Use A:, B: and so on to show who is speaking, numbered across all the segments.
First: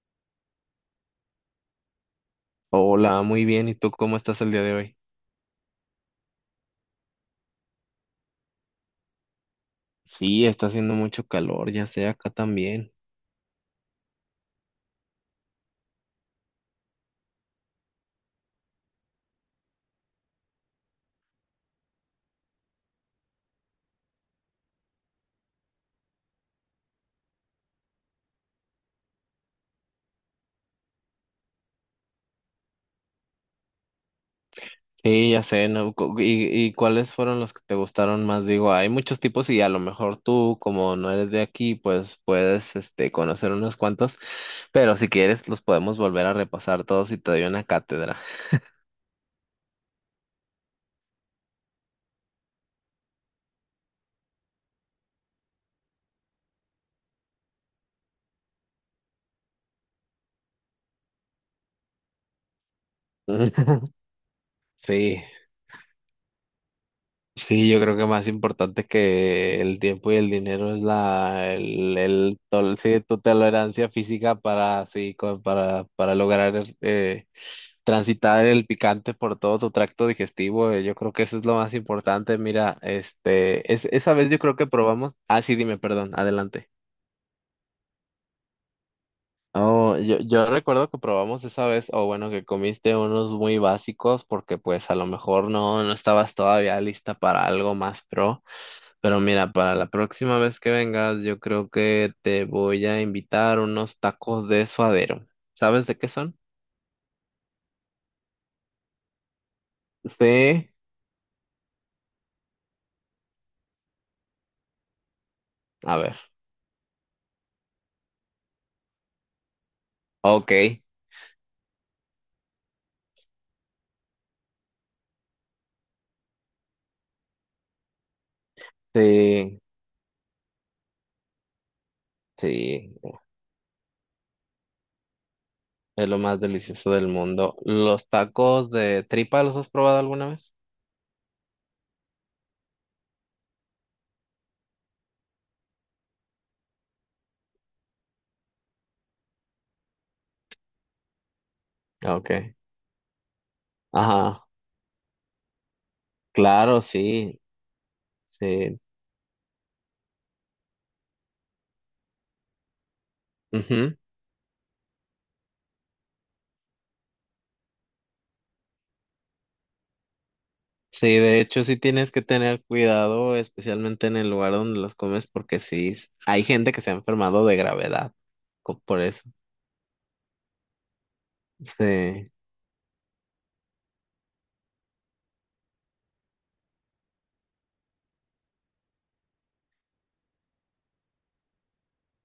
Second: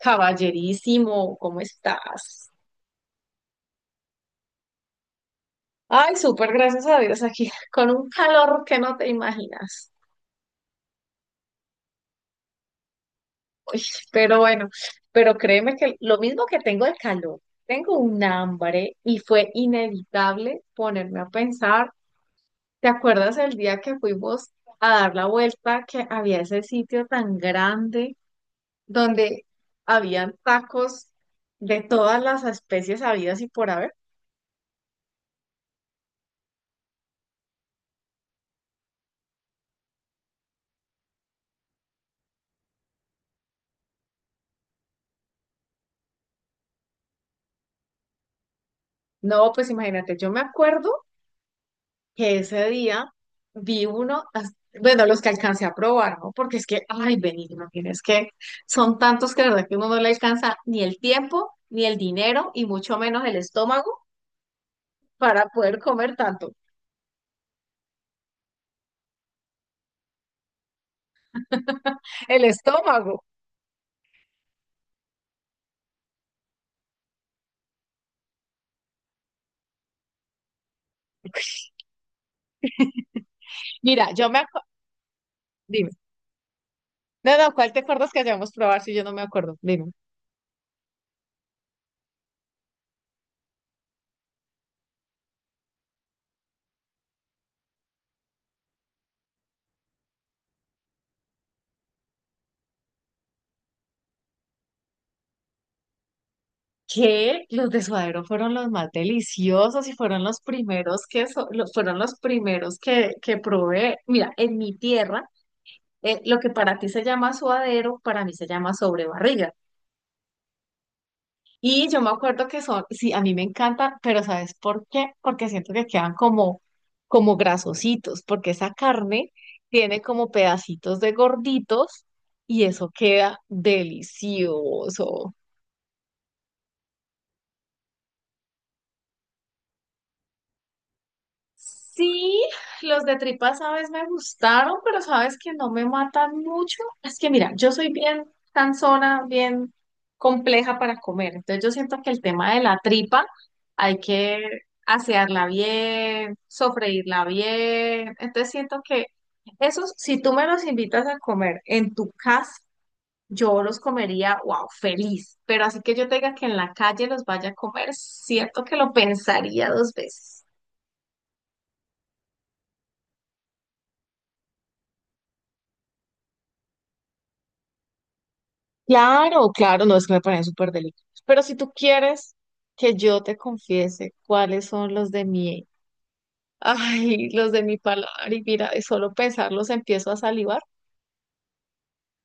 A: Caballerísimo, ¿cómo estás?
B: Hola, muy bien. ¿Y tú cómo estás el día de hoy?
A: Ay, súper, gracias a Dios aquí, con un calor que no te imaginas.
B: Sí, está haciendo mucho calor, ya sé, acá también.
A: Uy, pero bueno, pero créeme que lo mismo que tengo el calor, tengo un hambre y fue inevitable ponerme a pensar, ¿te acuerdas el día que fuimos a dar la vuelta, que había ese sitio tan grande donde habían tacos de todas las especies habidas y por haber?
B: Sí, ya sé, ¿no? ¿Y cuáles fueron los que te gustaron más? Digo, hay muchos tipos y a lo mejor tú, como no eres de aquí, pues puedes, este, conocer unos cuantos, pero si quieres los podemos volver a repasar todos y te doy una cátedra.
A: No, pues imagínate, yo me acuerdo que ese día vi uno, as- bueno, los que alcancé a probar, ¿no? Porque es que, ay, Benigno, tienes que, son tantos que la verdad que uno no le alcanza ni el tiempo, ni el dinero, y mucho menos el estómago
B: Sí.
A: para poder comer tanto.
B: Sí, yo creo que más importante que el tiempo y el dinero es la el
A: El
B: tol- sí, tu
A: estómago.
B: tolerancia física para lograr transitar el picante por todo tu tracto digestivo. Yo creo que eso es lo más importante. Mira, es
A: Mira,
B: esa
A: yo
B: vez
A: me
B: yo creo
A: acuerdo,
B: que probamos. Ah, sí, dime,
A: dime.
B: perdón, adelante.
A: No, no, ¿cuál te acuerdas que hayamos probado si yo no me acuerdo? Dime.
B: Yo recuerdo que probamos esa vez, o bueno, que comiste unos muy básicos porque pues a lo mejor no estabas todavía lista para algo más pro. Pero mira, para la próxima vez que vengas, yo creo que te voy a invitar unos tacos de suadero. ¿Sabes de qué son?
A: Que los de suadero fueron los más deliciosos y fueron los
B: Sí.
A: primeros que fueron los primeros que probé. Mira, en mi tierra
B: A ver.
A: lo que para ti se llama suadero, para mí se llama sobrebarriga.
B: Ok.
A: Y yo me acuerdo que son, sí, a mí me encantan, pero ¿sabes por qué? Porque siento que quedan como, como grasositos, porque esa carne
B: Sí,
A: tiene como pedacitos de gorditos y eso
B: sí.
A: queda delicioso.
B: Es lo más delicioso del mundo. ¿Los tacos de tripa los has probado alguna vez?
A: Sí, los de tripas, sabes, me gustaron, pero sabes que no me matan mucho. Es que mira, yo soy bien cansona, bien compleja para comer. Entonces yo siento que el tema
B: Ok.
A: de la tripa hay que
B: Ajá.
A: asearla bien,
B: Claro,
A: sofreírla
B: sí.
A: bien. Entonces siento
B: Sí.
A: que esos, si tú me los invitas a comer en tu casa, yo los
B: Ujú.
A: comería, wow, feliz. Pero así que yo tenga que en la calle los vaya a comer, siento que lo pensaría dos veces.
B: Sí, de hecho sí tienes que tener cuidado, especialmente en el lugar donde los comes, porque sí, hay gente que se ha enfermado de gravedad por eso.
A: Claro, claro, no es que me parecen súper delicados. Pero si tú
B: Sí.
A: quieres que yo te confiese cuáles son los de mi, ay, los de mi paladar, y mira, de solo pensarlos empiezo a salivar,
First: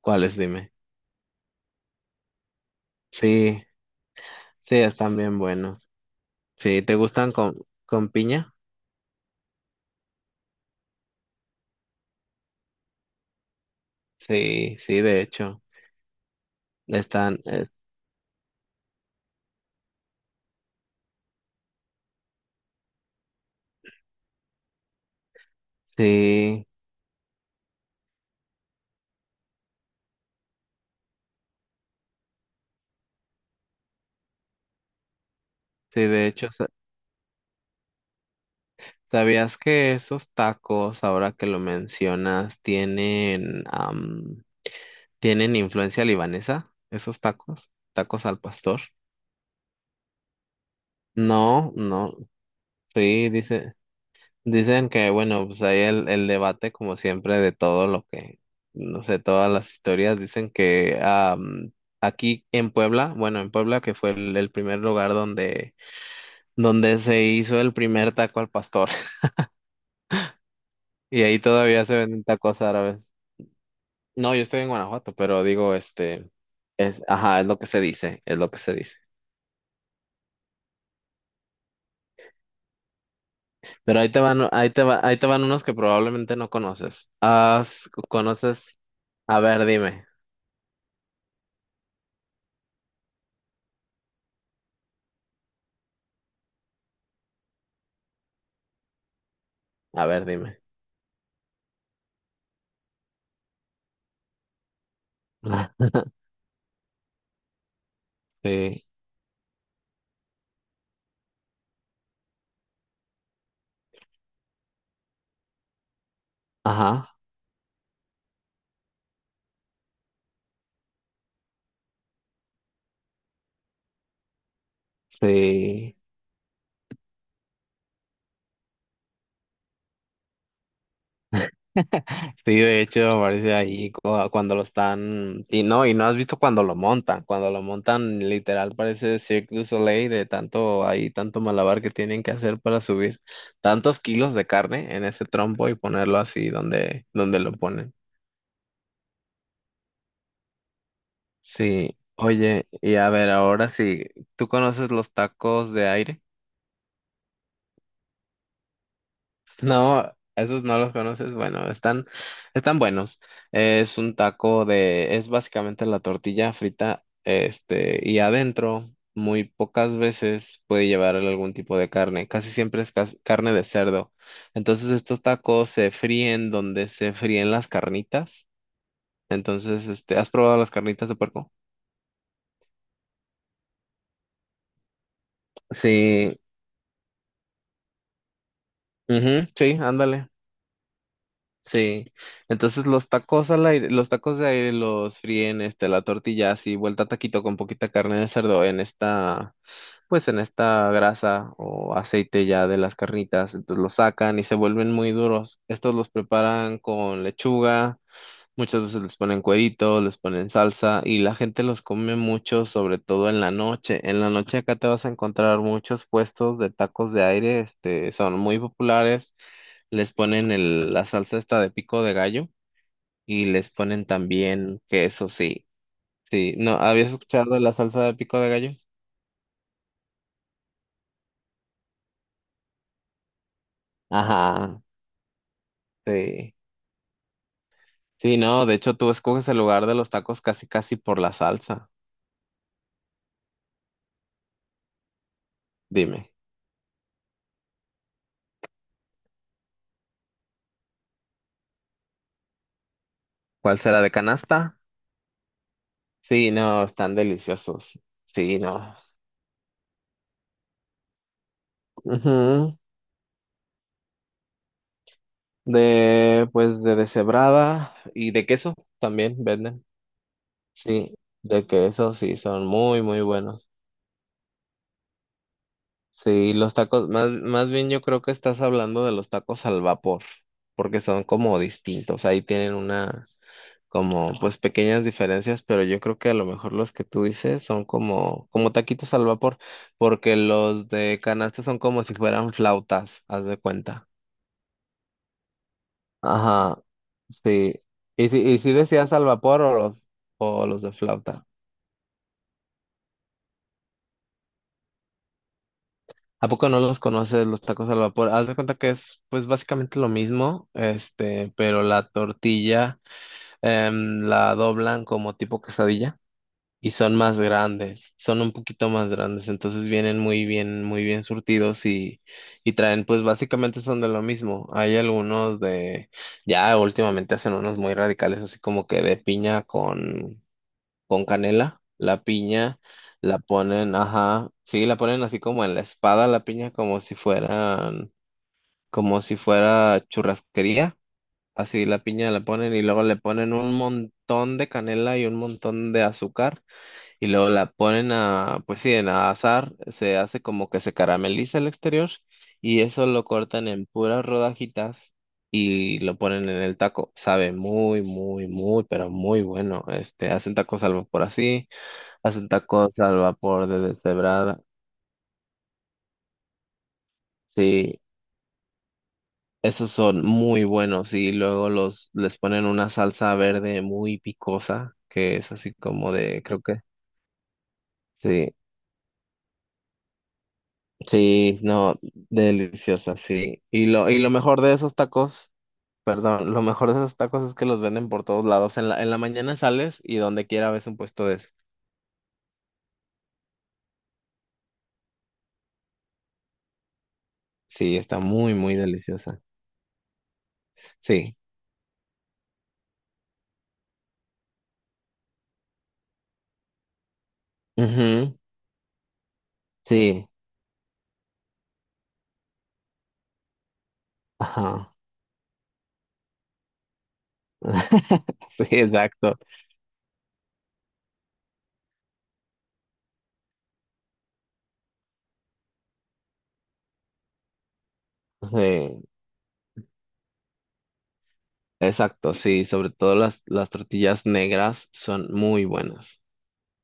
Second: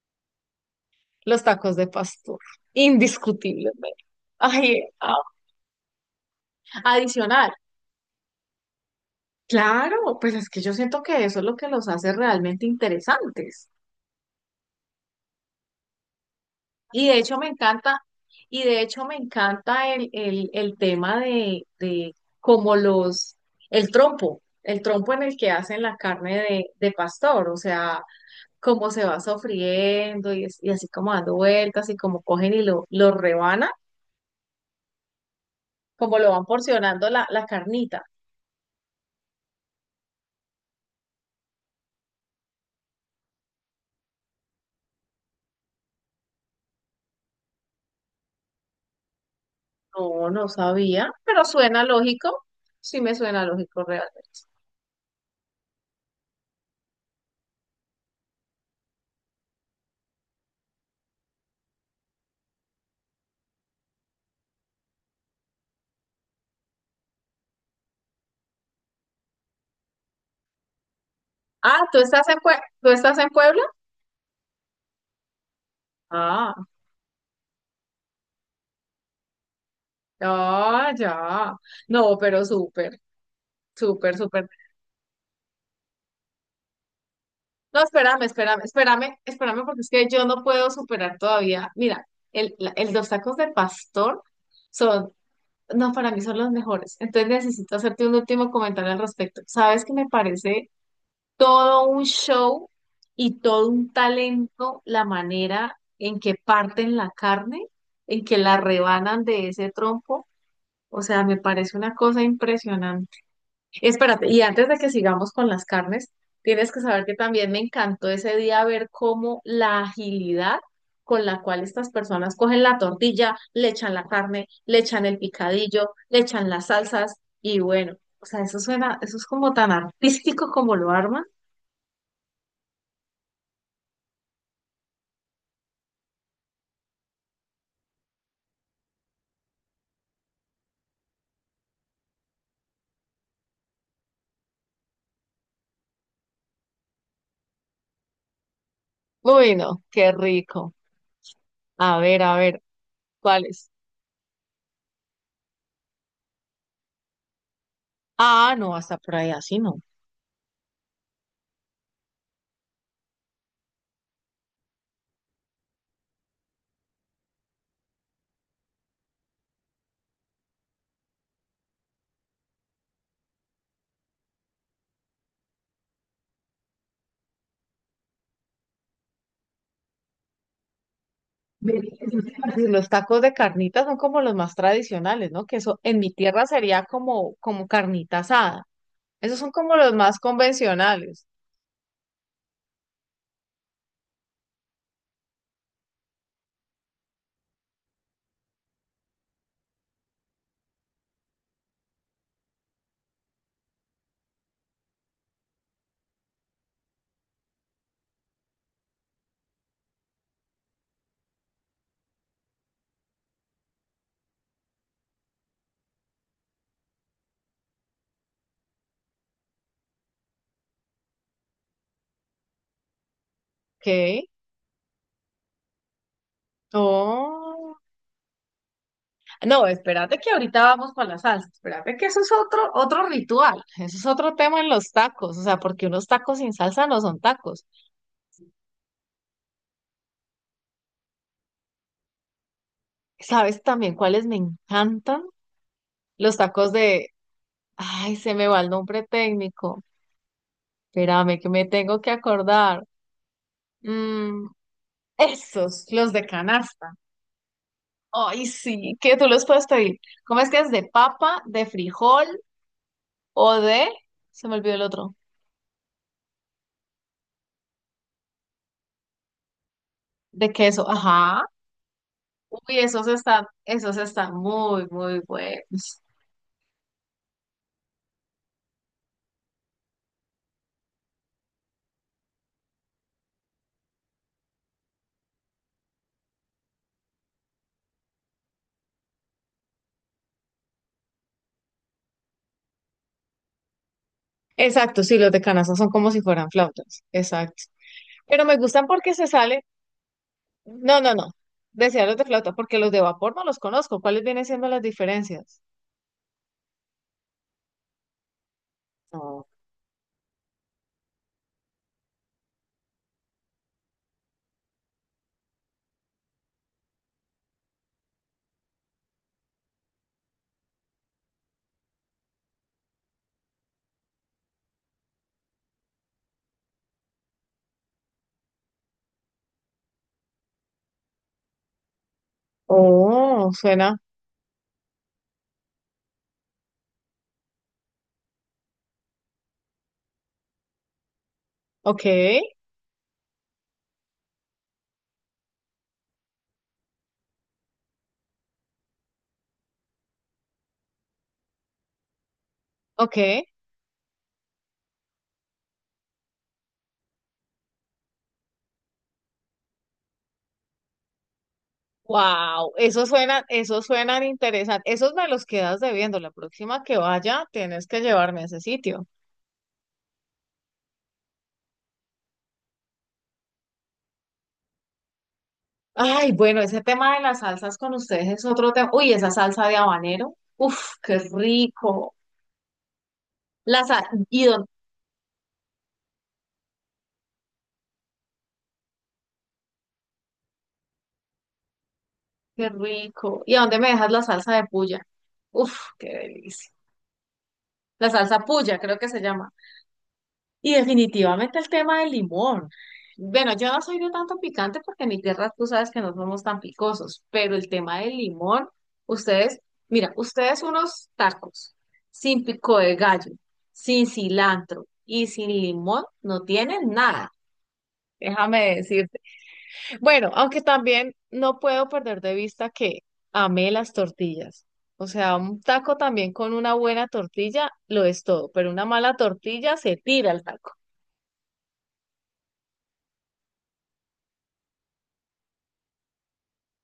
B: ¿Cuáles? Dime.
A: los tacos de pastor,
B: Sí,
A: indiscutiblemente.
B: sí,
A: Ay, a-
B: están bien buenos. Sí, ¿te gustan
A: Adicional.
B: con piña?
A: Claro, pues es que yo siento que eso es lo que los hace realmente interesantes.
B: Sí, sí, de hecho.
A: Y de hecho
B: Están,
A: me encanta, y de hecho me encanta el tema de como los, el trompo en el que hacen la carne
B: sí,
A: de pastor, o sea, cómo se va sofriendo y así como dando vueltas y como cogen y lo rebanan,
B: sí,
A: como
B: de
A: lo van
B: hecho.
A: porcionando la, la carnita.
B: ¿Sabías que esos tacos, ahora que lo mencionas, tienen, tienen influencia libanesa? ¿Esos tacos? ¿Tacos al pastor?
A: No, no sabía, pero
B: No,
A: suena
B: no,
A: lógico, sí me
B: sí,
A: suena
B: dice.
A: lógico realmente.
B: Dicen que, bueno, pues ahí el debate, como siempre, de todo lo que, no sé, todas las historias, dicen que aquí en Puebla, bueno, en Puebla, que fue el primer lugar donde, donde se hizo el primer taco al pastor, y ahí
A: Ah,
B: todavía se
A: ¿tú
B: venden
A: estás
B: tacos
A: tú
B: árabes.
A: estás en Puebla?
B: No, yo estoy en Guanajuato, pero digo, este,
A: Ah,
B: es, ajá, es lo que se dice, es lo que se dice.
A: ah, ya. No, pero súper.
B: Pero ahí
A: Súper,
B: te van,
A: súper.
B: ahí te va, ahí te van unos que probablemente no conoces. Ah,
A: No, espérame, espérame,
B: ¿conoces?
A: espérame,
B: A
A: espérame,
B: ver,
A: porque es
B: dime,
A: que yo no puedo superar todavía. Mira, los tacos de pastor son, no, para mí son los mejores. Entonces necesito hacerte un último comentario al respecto. Sabes que
B: a
A: me
B: ver, dime.
A: parece todo un show y todo un talento la manera en que parten la carne, en que la
B: Sí.
A: rebanan de ese trompo. O sea, me parece una cosa impresionante. Espérate, y antes de que sigamos con las carnes, tienes que saber que
B: Ajá,
A: también me encantó ese día ver cómo la agilidad con la cual estas personas cogen la tortilla, le echan la carne, le echan el picadillo,
B: sí.
A: le echan las salsas y bueno, o sea, eso suena, eso es como tan artístico como lo arman.
B: Sí, de hecho, aparece ahí cuando lo están. Y no has visto cuando lo montan. Cuando lo montan, literal, parece Cirque du Soleil de tanto ahí, tanto malabar que tienen que hacer para subir tantos kilos de carne en ese trompo y ponerlo así donde, donde lo ponen.
A: Uy, no, qué rico.
B: Sí,
A: A ver,
B: oye, y a ver,
A: ¿cuáles?
B: ahora sí, ¿tú conoces los tacos de aire?
A: Ah, no, hasta por ahí así no.
B: No, esos no los conoces. Bueno, están, están buenos. Es un taco de, es básicamente la tortilla frita, este, y adentro muy pocas veces puede llevar algún tipo de carne. Casi siempre es carne de cerdo. Entonces estos tacos se fríen donde se fríen las carnitas. Entonces, este, ¿has probado las carnitas de puerco?
A: Ve, eso te iba a decir, los tacos de carnitas son como los más tradicionales, ¿no? Que eso en mi
B: Sí,
A: tierra sería como, como carnita asada. Esos
B: ujú,
A: son
B: sí,
A: como los más
B: ándale.
A: convencionales.
B: Sí, entonces los tacos al aire, los tacos de aire los fríen, este, la tortilla así, vuelta a taquito con poquita carne de cerdo en esta, pues en esta grasa o aceite ya de las carnitas, entonces los sacan y se vuelven muy duros. Estos los preparan con lechuga, muchas veces les ponen cuerito, les ponen salsa y la gente los come mucho, sobre todo en la noche. En la noche acá te vas a encontrar muchos puestos de tacos de aire, este, son muy populares, les ponen la salsa esta de pico de gallo y les ponen
A: ¿Qué?
B: también queso, sí. Sí, ¿no habías escuchado de la
A: Oh.
B: salsa de pico de gallo?
A: No, espérate que ahorita vamos con la salsa. Espérate que eso es otro, otro ritual. Eso es otro tema en
B: Ajá,
A: los tacos. O sea, porque unos tacos sin
B: sí.
A: salsa no son tacos.
B: Sí, no, de hecho tú escoges el lugar de los tacos casi casi por la salsa.
A: ¿Sabes también cuáles me encantan?
B: Dime,
A: Los tacos de... Ay, se me va el nombre técnico. Espérame que me tengo que acordar.
B: ¿cuál será de
A: Mm,
B: canasta?
A: Esos, los de
B: Sí, no,
A: canasta.
B: están deliciosos.
A: Ay,
B: Sí, no.
A: sí, que tú los puedes pedir. ¿Cómo es que es de papa, de frijol
B: Ujú.
A: o de... Se me olvidó el otro.
B: De, pues, de deshebrada y de queso también venden.
A: De queso.
B: Sí,
A: Ajá.
B: de queso sí, son
A: Uy,
B: muy, muy buenos.
A: esos están muy, muy buenos.
B: Sí, los tacos, más, más bien yo creo que estás hablando de los tacos al vapor, porque son como distintos, ahí tienen una, como pues pequeñas diferencias, pero yo creo que a lo mejor los que tú dices son como, como taquitos al vapor, porque los de canasta son como si fueran flautas, haz de cuenta.
A: Exacto, sí, los de canasta son como si fueran
B: Ajá,
A: flautas. Exacto.
B: sí. ¿Y si,
A: Pero me
B: y si
A: gustan
B: decías
A: porque
B: al
A: se
B: vapor
A: sale...
B: o los de
A: No, no, no.
B: flauta?
A: Decía los de flauta, porque los de vapor no los conozco. ¿Cuáles vienen siendo las diferencias?
B: ¿A poco no los conoces los tacos al vapor? Haz de cuenta que es
A: No.
B: pues básicamente lo mismo, este, pero la tortilla la doblan como tipo quesadilla y son más grandes, son un poquito más grandes, entonces vienen muy bien surtidos y traen pues básicamente son de lo mismo. Hay algunos de, ya últimamente hacen unos muy radicales así como que de piña con canela, la piña, la
A: Oh,
B: ponen,
A: suena.
B: ajá, sí, la ponen así como en la espada, la piña, como si fueran, como si fuera churrasquería, así
A: Ok,
B: la piña la ponen y luego le ponen un montón de canela y un montón de azúcar y luego la ponen a, pues sí, en a asar, se hace como que se carameliza el exterior y eso
A: ok.
B: lo cortan en puras rodajitas. Y lo ponen en el taco. Sabe muy, muy, muy, pero muy bueno. Este, hacen tacos al vapor así. Hacen
A: Wow,
B: tacos al vapor de
A: eso suena
B: deshebrada.
A: interesante. Esos me los quedas debiendo. La próxima que vaya, tienes que
B: Sí,
A: llevarme a ese sitio.
B: esos son muy buenos y luego los les ponen una salsa verde muy picosa, que es así como
A: Ay,
B: de,
A: bueno,
B: creo que
A: ese tema de las salsas con ustedes es
B: sí,
A: otro tema. Uy, esa salsa de habanero. Uf, qué
B: sí, no,
A: rico.
B: deliciosa, sí.
A: La sal,
B: Y lo
A: y
B: mejor
A: dónde,
B: de esos tacos, perdón, lo mejor de esos tacos es que los venden por todos lados. En la mañana sales y donde quiera ves un puesto de eso.
A: qué rico. ¿Y a dónde me dejas la salsa de puya? Uf, qué delicia.
B: Sí,
A: La
B: está
A: salsa
B: muy muy
A: puya, creo que se
B: deliciosa.
A: llama. Y
B: Sí.
A: definitivamente el tema del limón. Bueno, yo no soy de tanto picante porque en mi tierra tú sabes que no somos tan picosos, pero el tema del
B: Ujú,
A: limón, ustedes, mira,
B: Sí.
A: ustedes unos tacos sin pico de gallo, sin cilantro
B: Ajá.
A: y sin limón no tienen nada.
B: Sí,
A: Déjame decirte.
B: exacto.
A: Bueno, aunque también no puedo perder de vista que amé las tortillas. O sea, un taco también con una buena tortilla lo es todo, pero una
B: Sí.
A: mala tortilla se tira el taco.
B: Exacto, sí, sobre todo las tortillas negras son muy buenas.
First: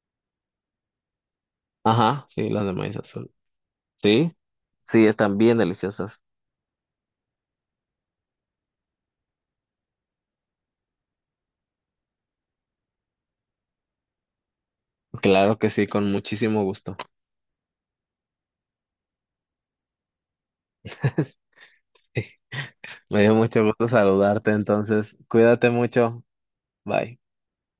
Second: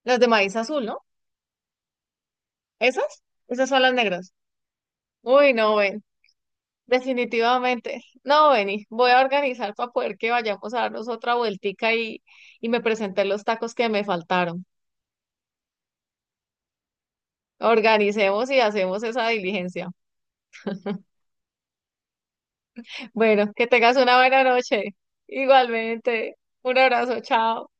A: Las de maíz azul, ¿no?
B: Ajá, sí, las de maíz
A: ¿Esas?
B: azul.
A: Esas son las
B: Sí,
A: negras.
B: sí, están
A: Uy,
B: bien
A: no, ven.
B: deliciosas.
A: Definitivamente. No, Beni. Voy a organizar para poder que vayamos a darnos otra vueltica y me presenté los tacos que me faltaron.
B: Claro que sí, con muchísimo gusto.
A: Organicemos y hacemos esa diligencia.
B: Sí, me dio
A: Bueno,
B: mucho
A: que
B: gusto
A: tengas una buena
B: saludarte,
A: noche.
B: entonces, cuídate mucho.
A: Igualmente. Un
B: Bye.
A: abrazo, chao.